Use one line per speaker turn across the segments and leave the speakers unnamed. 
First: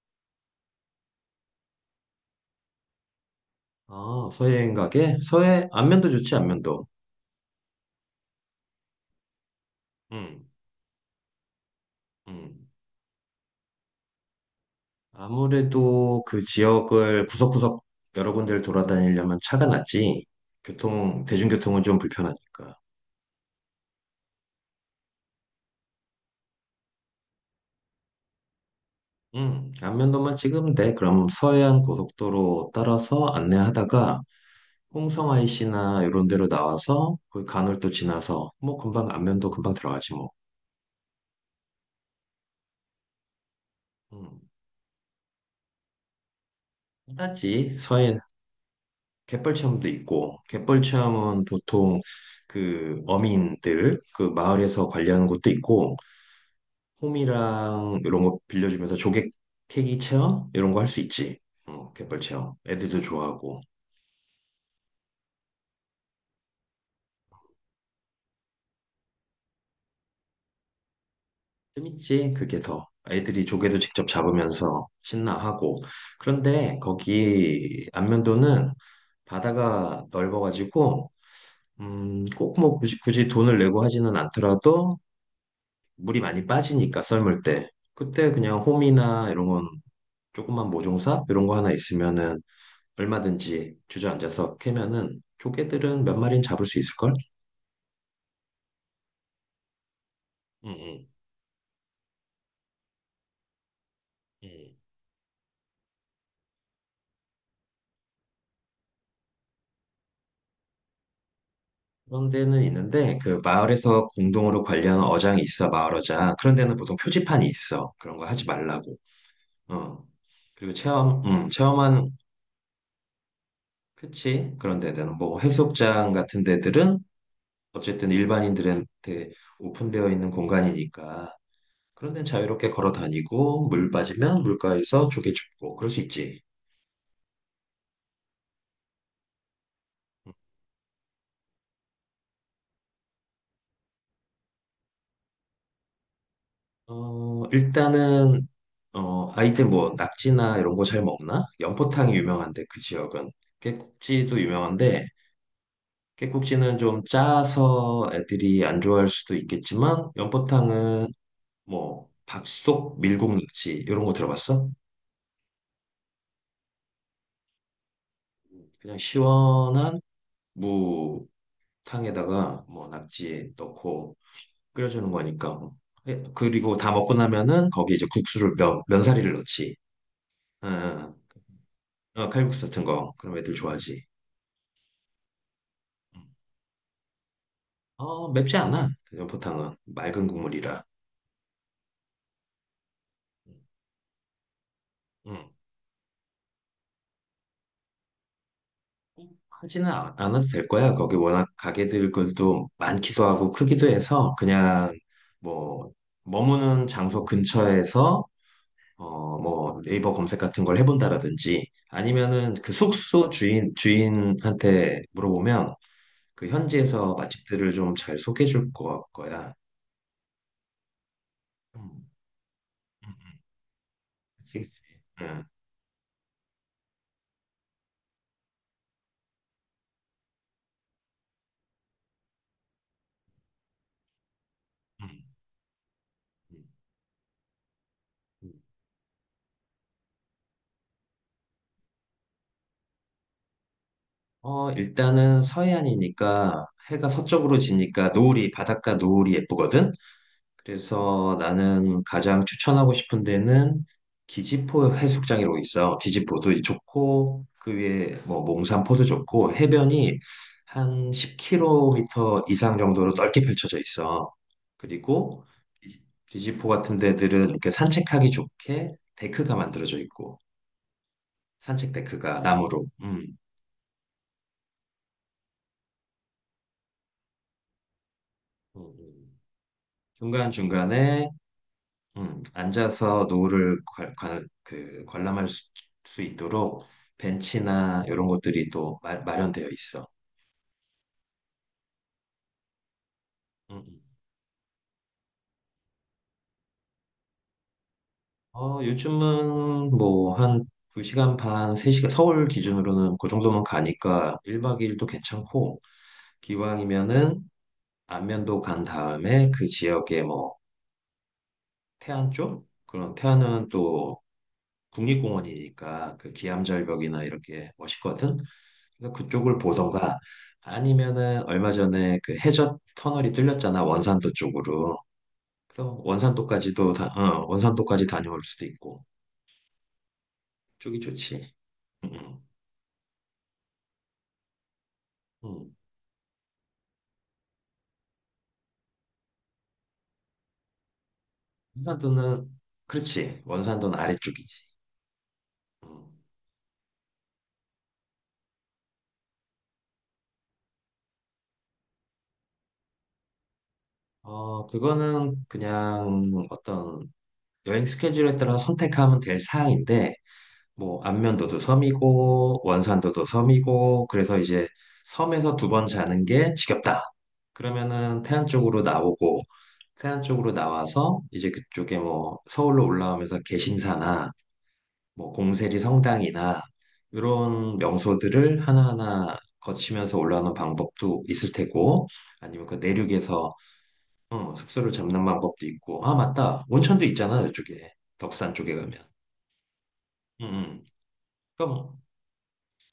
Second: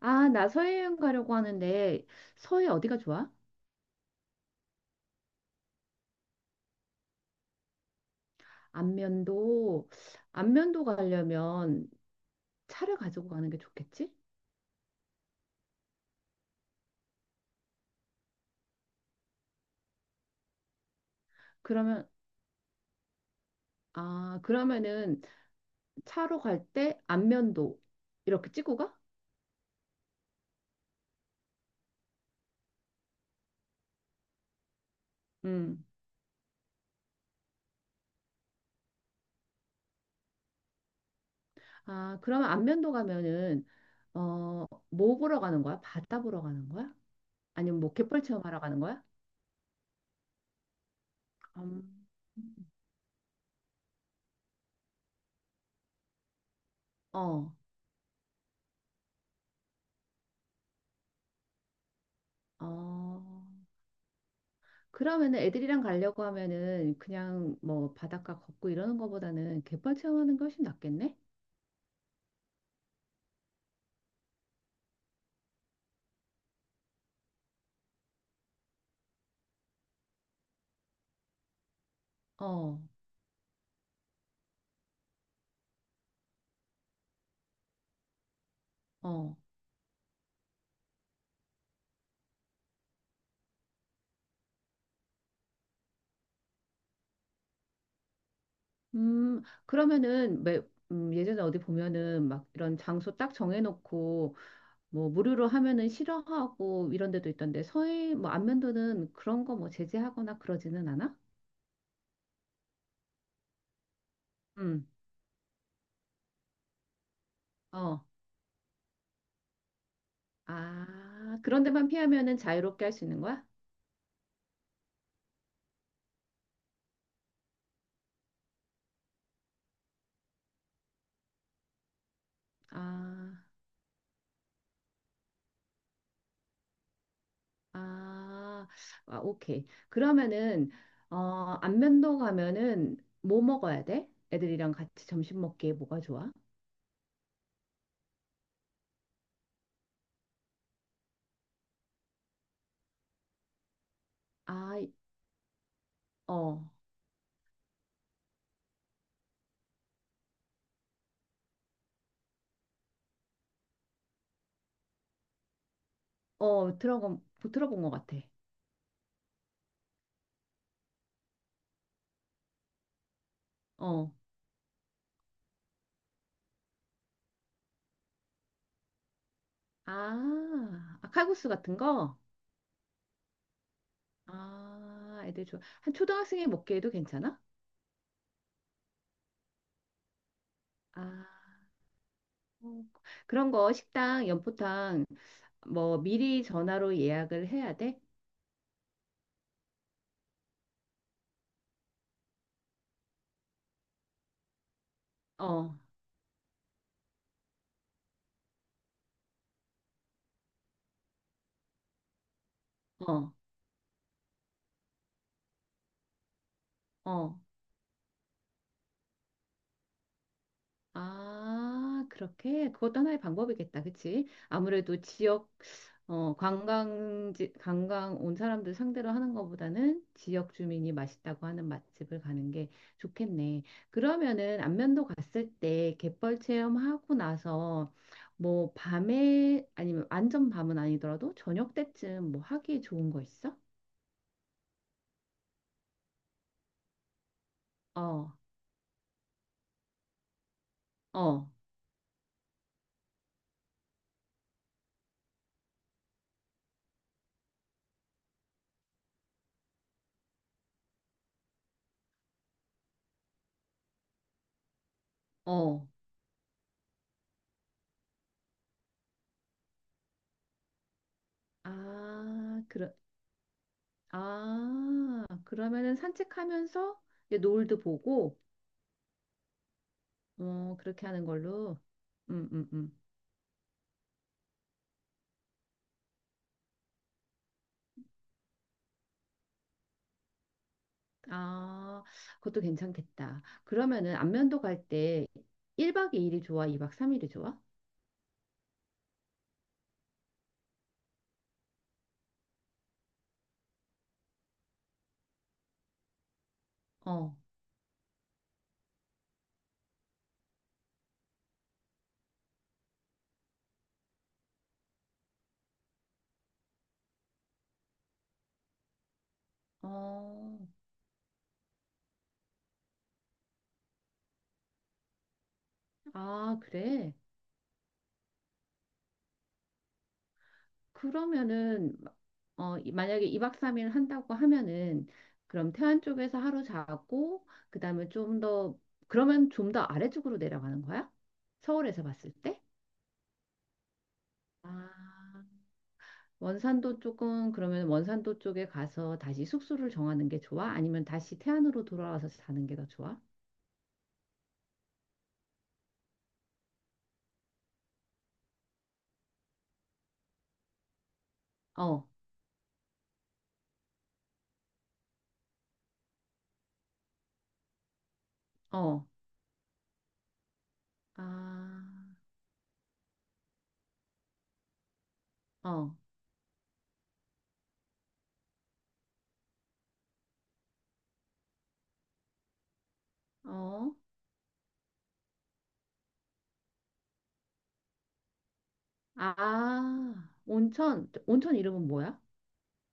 아, 나 서해여행 가려고 하는데 서해 어디가 좋아?
아, 서해행 가게? 서해, 안면도 좋지, 안면도.
안면도.
음,
안면도 가려면
음,
차를 가지고 가는 게 좋겠지?
아무래도 그 지역을 구석구석 여러 군데를 돌아다니려면 차가 낫지, 교통, 대중교통은 좀
그러면
불편하니까.
그러면은 차로 갈 때 안면도 이렇게 찍고 가?
안면도만 찍으면 돼. 그럼 서해안 고속도로 따라서 안내하다가 홍성
음.
IC나 이런 데로 나와서 그 간을 도 지나서 뭐 금방 안면도 금방 들어가지 뭐.
아, 그러면 안면도 가면은
음,
뭐 보러 가는 거야? 바다 보러 가는 거야?
편하지.
아니면 뭐
서해
갯벌 체험하러 가는 거야?
갯벌 체험도 있고 갯벌 체험은 보통
음.
그 어민들 그 마을에서 관리하는 것도 있고
어.
홈이랑 이런 거 빌려주면서 조개 캐기 체험 이런 거 할 수 있지. 어, 갯벌 체험
어.
애들도 좋아하고
그러면은 애들이랑 가려고 하면은 그냥 뭐 바닷가 걷고 이러는 거보다는 갯벌 체험하는 게 훨씬 낫겠네?
재밌지. 그게 더 애들이 조개도 직접 잡으면서 신나하고. 그런데 거기 안면도는 바다가 넓어가지고 꼭 뭐
어,
굳이, 굳이 돈을 내고 하지는 않더라도 물이 많이 빠지니까 썰물 때 그때 그냥 홈이나
어.
이런 건 조그만 모종사 이런 거 하나 있으면은 얼마든지 주저앉아서 캐면은 조개들은 몇 마리는 잡을 수 있을걸?
음, 그러면은 매,
응응.
예전에 어디 보면은 막 이런 장소 딱 정해놓고 뭐 무료로 하면은 싫어하고 이런 데도 있던데 서해 뭐 안면도는 그런 거 뭐 제재하거나 그러지는 않아?
그런 데는 있는데 그 마을에서 공동으로
음,
관리하는 어장이 있어. 마을 어장 그런 데는 보통 표지판이 있어,
어.
그런 거 하지 말라고. 어. 그리고 체험
아, 그런 데만
체험한
피하면은 자유롭게 할 수 있는 거야?
그치, 그런 데들은 뭐 해수욕장 같은 데들은 어쨌든 일반인들한테 오픈되어 있는 공간이니까 그런 데는 자유롭게 걸어
아.
다니고 물 빠지면 물가에서 조개 줍고 그럴 수 있지.
아, 아, 오케이. 그러면은 어, 안면도 가면은 뭐 먹어야 돼? 애들이랑 같이 점심 먹기에 뭐가 좋아?
어, 일단은 어, 아이들 뭐 낙지나 이런 거 잘 먹나? 연포탕이 유명한데 그 지역은. 깨국지도
아,
유명한데,
어,
깨국지는 좀 짜서 애들이 안 좋아할 수도 있겠지만, 연포탕은 뭐 박속 밀국 낙지 이런 거 들어봤어?
어, 들어본, 들어본 것 같아.
그냥 시원한 무탕에다가 뭐 낙지
어,
넣고 끓여주는 거니까. 예, 그리고 다 먹고 나면은 거기 이제 국수를 면사리를 넣지.
아, 아,
응,
칼국수 같은 거?
응. 어, 칼국수 같은 거. 그럼 애들 좋아하지.
아, 애들 좋아. 한
응.
초등학생이 먹기에도 괜찮아?
어, 맵지 않아. 그냥 보통은 맑은 국물이라.
아, 어. 그런 거 식당, 연포탕
응.
뭐 미리 전화로 예약을 해야 돼?
꼭 하지는 않아도 될 거야. 거기 워낙 가게들 것도 많기도 하고 크기도 해서 그냥
어,
뭐 머무는 장소 근처에서 어, 뭐 네이버 검색 같은 걸 해본다라든지, 아니면은 그 숙소
어,
주인한테 물어보면 그 현지에서
어,
맛집들을 좀 잘 소개해 줄 거야.
아,
음,
그렇게 그것도
음,
하나의
음.
방법이겠다. 그치?
그치, 그치.
아무래도
응,
지역 어, 관광지 관광 온 사람들 상대로 하는 것보다는 지역 주민이 맛있다고 하는 맛집을 가는 게 좋겠네. 그러면은 안면도
응,
갔을 때 갯벌
응,
체험하고 나서
응.
뭐 밤에 아니면 완전 밤은 아니더라도 저녁 때쯤 뭐 하기 좋은 거 있어?
어, 일단은 서해안이니까 해가 서쪽으로 지니까
어,
노을이, 바닷가 노을이 예쁘거든? 그래서
어,
나는 가장 추천하고 싶은 데는 기지포 해수욕장이라고 있어. 기지포도 좋고, 그 위에 뭐 몽산포도 좋고, 해변이 한 10km 이상 정도로 넓게 펼쳐져 있어. 그리고
어.
포 같은 데들은 이렇게 산책하기 좋게 데크가 만들어져 있고, 산책 데크가
아,
나무로.
그러, 아, 그러면은 산책하면서 이제 노을도 보고,
음, 음.
어, 그렇게 하는
중간중간에
걸로. 음, 음, 음.
앉아서 노을을 그 관람할 수 있도록 벤치나 이런 것들이 또 마련되어 있어.
아, 그것도 괜찮겠다.
음, 음.
그러면은 안면도 갈 때 1박 2일이 좋아? 2박 3일이 좋아?
어, 요즘은 뭐 한 2시간 반, 3시간, 서울 기준으로는 그 정도면 가니까 1박 2일도 괜찮고,
어,
기왕이면은 안면도 간 다음에 그 지역에 뭐 태안 쪽? 그럼 태안은 또 국립공원이니까 그 기암절벽이나 이렇게 멋있거든. 그래서 그쪽을 보던가,
어,
아니면은 얼마 전에 그 해저 터널이 뚫렸잖아, 원산도 쪽으로. 그래서
아, 그래.
원산도까지 다녀올 수도 있고 쪽이 좋지.
그러면은,
응,
만약에 2박 3일 한다고 하면은,
응,
그럼
응.
태안 쪽에서 하루 자고, 그 다음에 좀 더, 그러면 좀 더 아래쪽으로 내려가는 거야? 서울에서 봤을
원산도는
때?
그렇지. 원산도는 아래쪽이지.
아.
음.
원산도 쪽은 그러면 원산도 쪽에 가서 다시 숙소를 정하는 게 좋아? 아니면 다시 태안으로 돌아와서 사는 게 더 좋아?
어, 그거는 그냥 어떤 여행 스케줄에 따라 선택하면 될 사항인데, 뭐, 안면도도
어,
섬이고, 원산도도 섬이고, 그래서 이제 섬에서 두 번 자는 게 지겹다, 그러면은 태안 쪽으로
어,
나오고, 태안 쪽으로 나와서
아,
이제 그쪽에 뭐, 서울로 올라오면서 개심사나, 뭐, 공세리
어,
성당이나, 이런 명소들을 하나하나 거치면서 올라오는 방법도 있을 테고, 아니면 그 내륙에서
어,
어, 숙소를 잡는 방법도 있고. 아, 맞다. 온천도 있잖아, 이쪽에. 덕산 쪽에 가면.
아,
음, 음.
온천, 온천 이름은
그럼
뭐야?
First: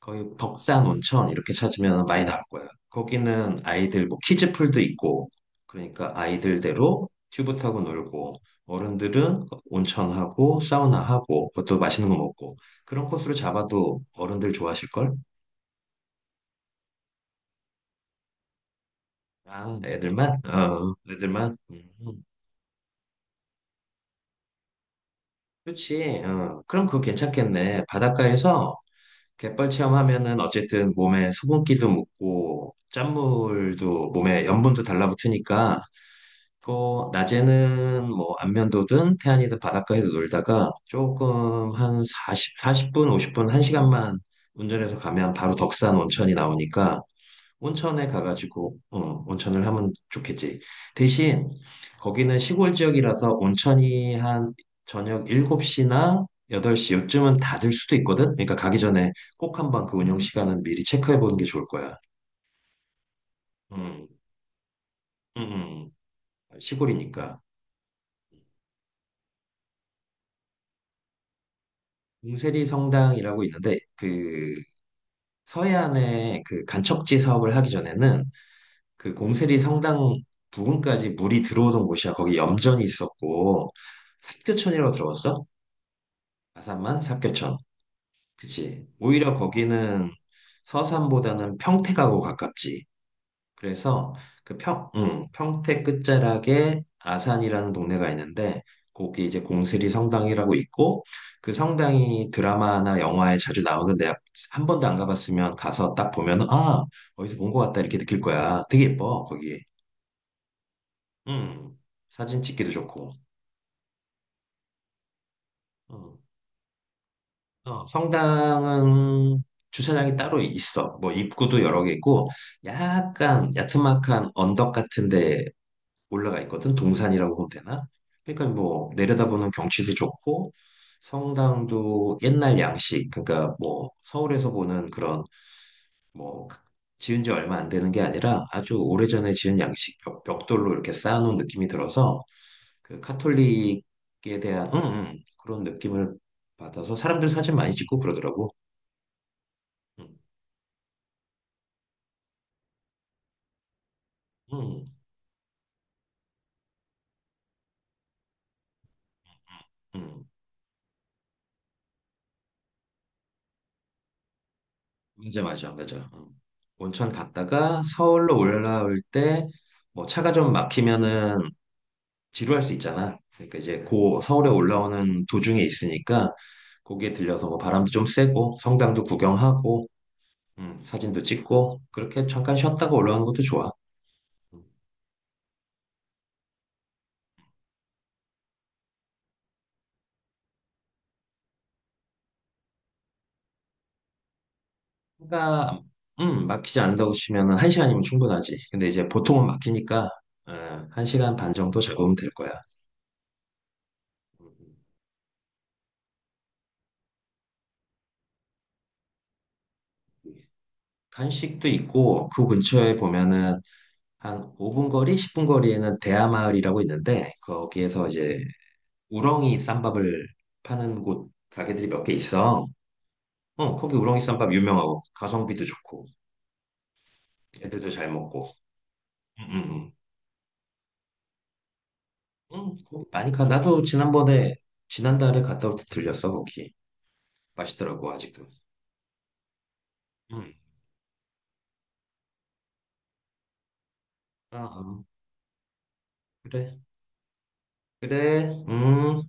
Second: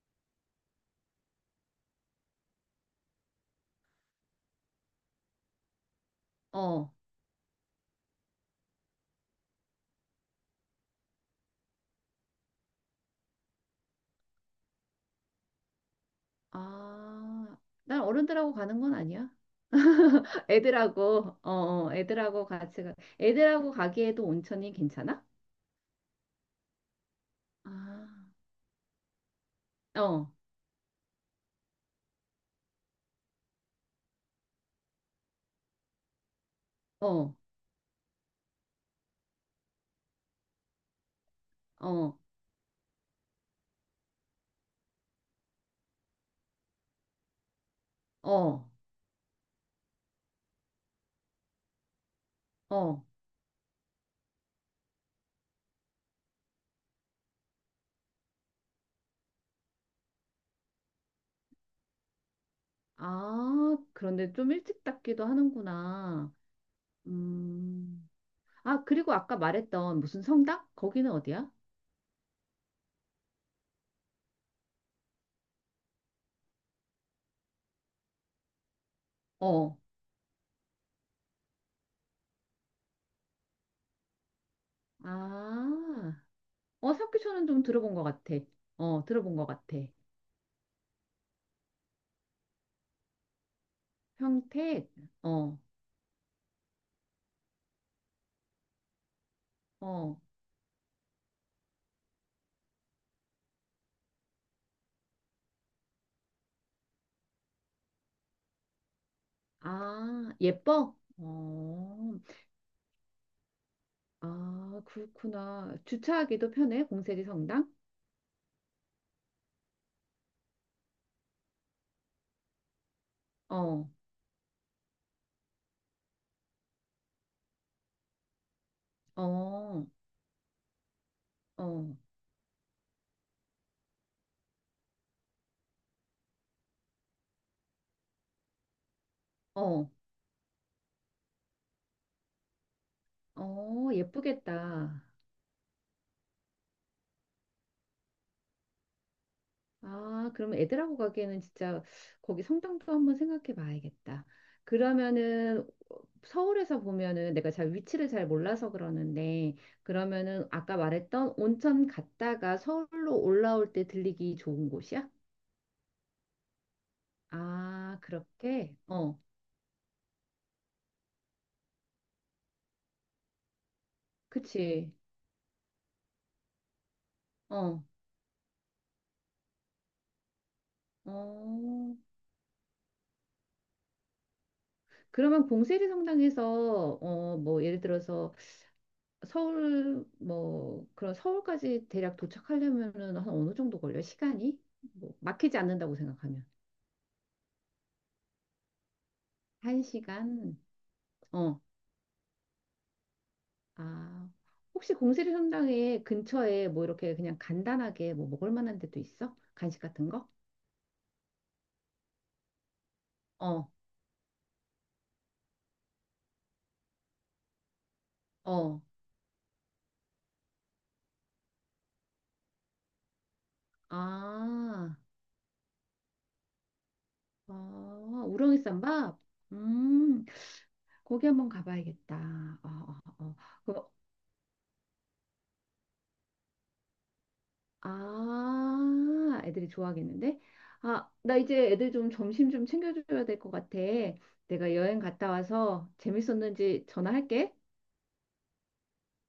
거의 덕산 온천 이렇게 찾으면 많이 나올 거야. 거기는 아이들 뭐 키즈풀도 있고, 그러니까
어,
아이들대로 튜브 타고 놀고, 어른들은 온천하고 사우나하고, 그것도 맛있는 거 먹고, 그런 코스로 잡아도 어른들 좋아하실걸?
아, 난 어른들하고 가는 건 아니야.
아, 애들만? 어, 애들만?
애들하고 같이 가. 애들하고 가기에도 온천이 괜찮아?
그렇지. 어. 그럼 그거 괜찮겠네.
아,
바닷가에서 갯벌
어,
체험하면은 어쨌든 몸에 수분기도 묻고, 짠물도 몸에 염분도 달라붙으니까. 또
어,
낮에는 뭐 안면도든 태안이든 바닷가에서 놀다가 조금 한
어,
40, 사십 분, 50분, 한 시간만 운전해서 가면 바로 덕산 온천이 나오니까 온천에
어,
가가지고 어, 온천을 하면 좋겠지. 대신 거기는 시골
어,
지역이라서 온천이 한 저녁 7시나 8시 요쯤은 닫을 수도 있거든. 그러니까 가기 전에 꼭 한번 그 운영 시간은 미리 체크해 보는 게 좋을 거야.
아,
음,
그런데 좀 일찍 닫기도
음,
하는구나.
시골이니까.
음. 아, 그리고 아까 말했던 무슨 성당? 거기는 어디야?
봉세리 성당이라고 있는데, 그 서해안에 그 간척지 사업을 하기 전에는 그 봉세리
어.
성당 부근까지 물이 들어오던 곳이야. 거기 염전이 있었고. 삽교천이라고 들어봤어?
아. 어,
아산만
삽교촌은
삽교천.
좀 들어본 것 같아.
그치.
어, 들어본
오히려
것 같아.
거기는 서산보다는 평택하고 가깝지. 그래서 그
평택.
평, 응,
어,
평택 끝자락에 아산이라는 동네가 있는데 거기 이제 공스리
어.
성당이라고 있고, 그 성당이 드라마나 영화에 자주 나오는데, 한 번도 안 가봤으면 가서 딱 보면 아, 어디서 본 것 같다 이렇게 느낄 거야. 되게 예뻐, 거기.
아, 예뻐?
음.
어.
사진 찍기도 좋고.
아, 그렇구나.
음.
주차하기도 편해, 공세리 성당?
어, 성당은 주차장이 따로 있어. 뭐 입구도 여러 개 있고, 약간
어,
야트막한 언덕 같은데 올라가 있거든. 동산이라고 보면 되나? 그러니까 뭐 내려다보는
어,
경치도 좋고,
어,
성당도 옛날 양식, 그러니까 뭐 서울에서 보는 그런 뭐 지은 지 얼마 안 되는 게 아니라 아주 오래전에 지은
어,
양식, 벽돌로 이렇게 쌓아놓은 느낌이 들어서 그
어,
카톨릭에 대한
예쁘겠다.
그런 느낌을 받아서 사람들 사진 많이 찍고 그러더라고. 음,
아, 그럼 애들하고 가기에는 진짜 거기 성당도 한번 생각해 봐야겠다.
음,
그러면은 서울에서 보면은 내가 잘 위치를 잘 몰라서 그러는데
음.
그러면은 아까 말했던 온천 갔다가 서울로 올라올 때 들리기 좋은 곳이야?
맞아, 맞아, 맞아. 음. 온천 갔다가
아,
서울로
그렇게?
올라올
어,
때 뭐 차가 좀 막히면은 지루할 수 있잖아. 그러니까 이제 고 서울에
그치.
올라오는 도중에 있으니까 거기에 들려서 뭐
어,
바람도 좀 쐬고 성당도 구경하고 사진도 찍고
어.
그렇게 잠깐 쉬었다가 올라오는 것도 좋아. 음,
그러면 봉세리 성당에서 어, 뭐 예를 들어서 서울 뭐 그런 서울까지 대략 도착하려면은 한 어느 정도 걸려요? 시간이? 뭐 막히지
그러니까
않는다고 생각하면
막히지 않는다고 치면은 한 시간이면 충분하지. 근데 이제 보통은
한
막히니까
시간?
어, 한 시간 반
어.
정도 잡으면 될 거야.
아,
음,
혹시 공세리 성당에 근처에 뭐 이렇게 그냥 간단하게 뭐 먹을 만한 데도 있어? 간식 같은 거?
음. 간식도 있고 그 근처에 보면은
어,
한 5분 거리, 10분 거리에는 대하마을이라고 있는데 거기에서 이제
어.
우렁이 쌈밥을 파는 곳 가게들이 몇 개 있어. 어, 거기 우렁이 쌈밥
아,
유명하고 가성비도 좋고 애들도 잘
아,
먹고.
우렁이 쌈밥?
응, 응,
음, 거기 한번
응.
가봐야겠다.
응,
어,
거기 많이
어,
가. 나도
어.
지난번에 지난달에 갔다 올 때 들렸어, 거기. 맛있더라고 아직도.
아, 애들이 좋아하겠는데?
응.
아, 나 이제 애들 좀 점심 좀 챙겨줘야 될 것 같아.
아,
내가 여행
어,
갔다 와서
그래.
재밌었는지 전화할게.
그래. 음.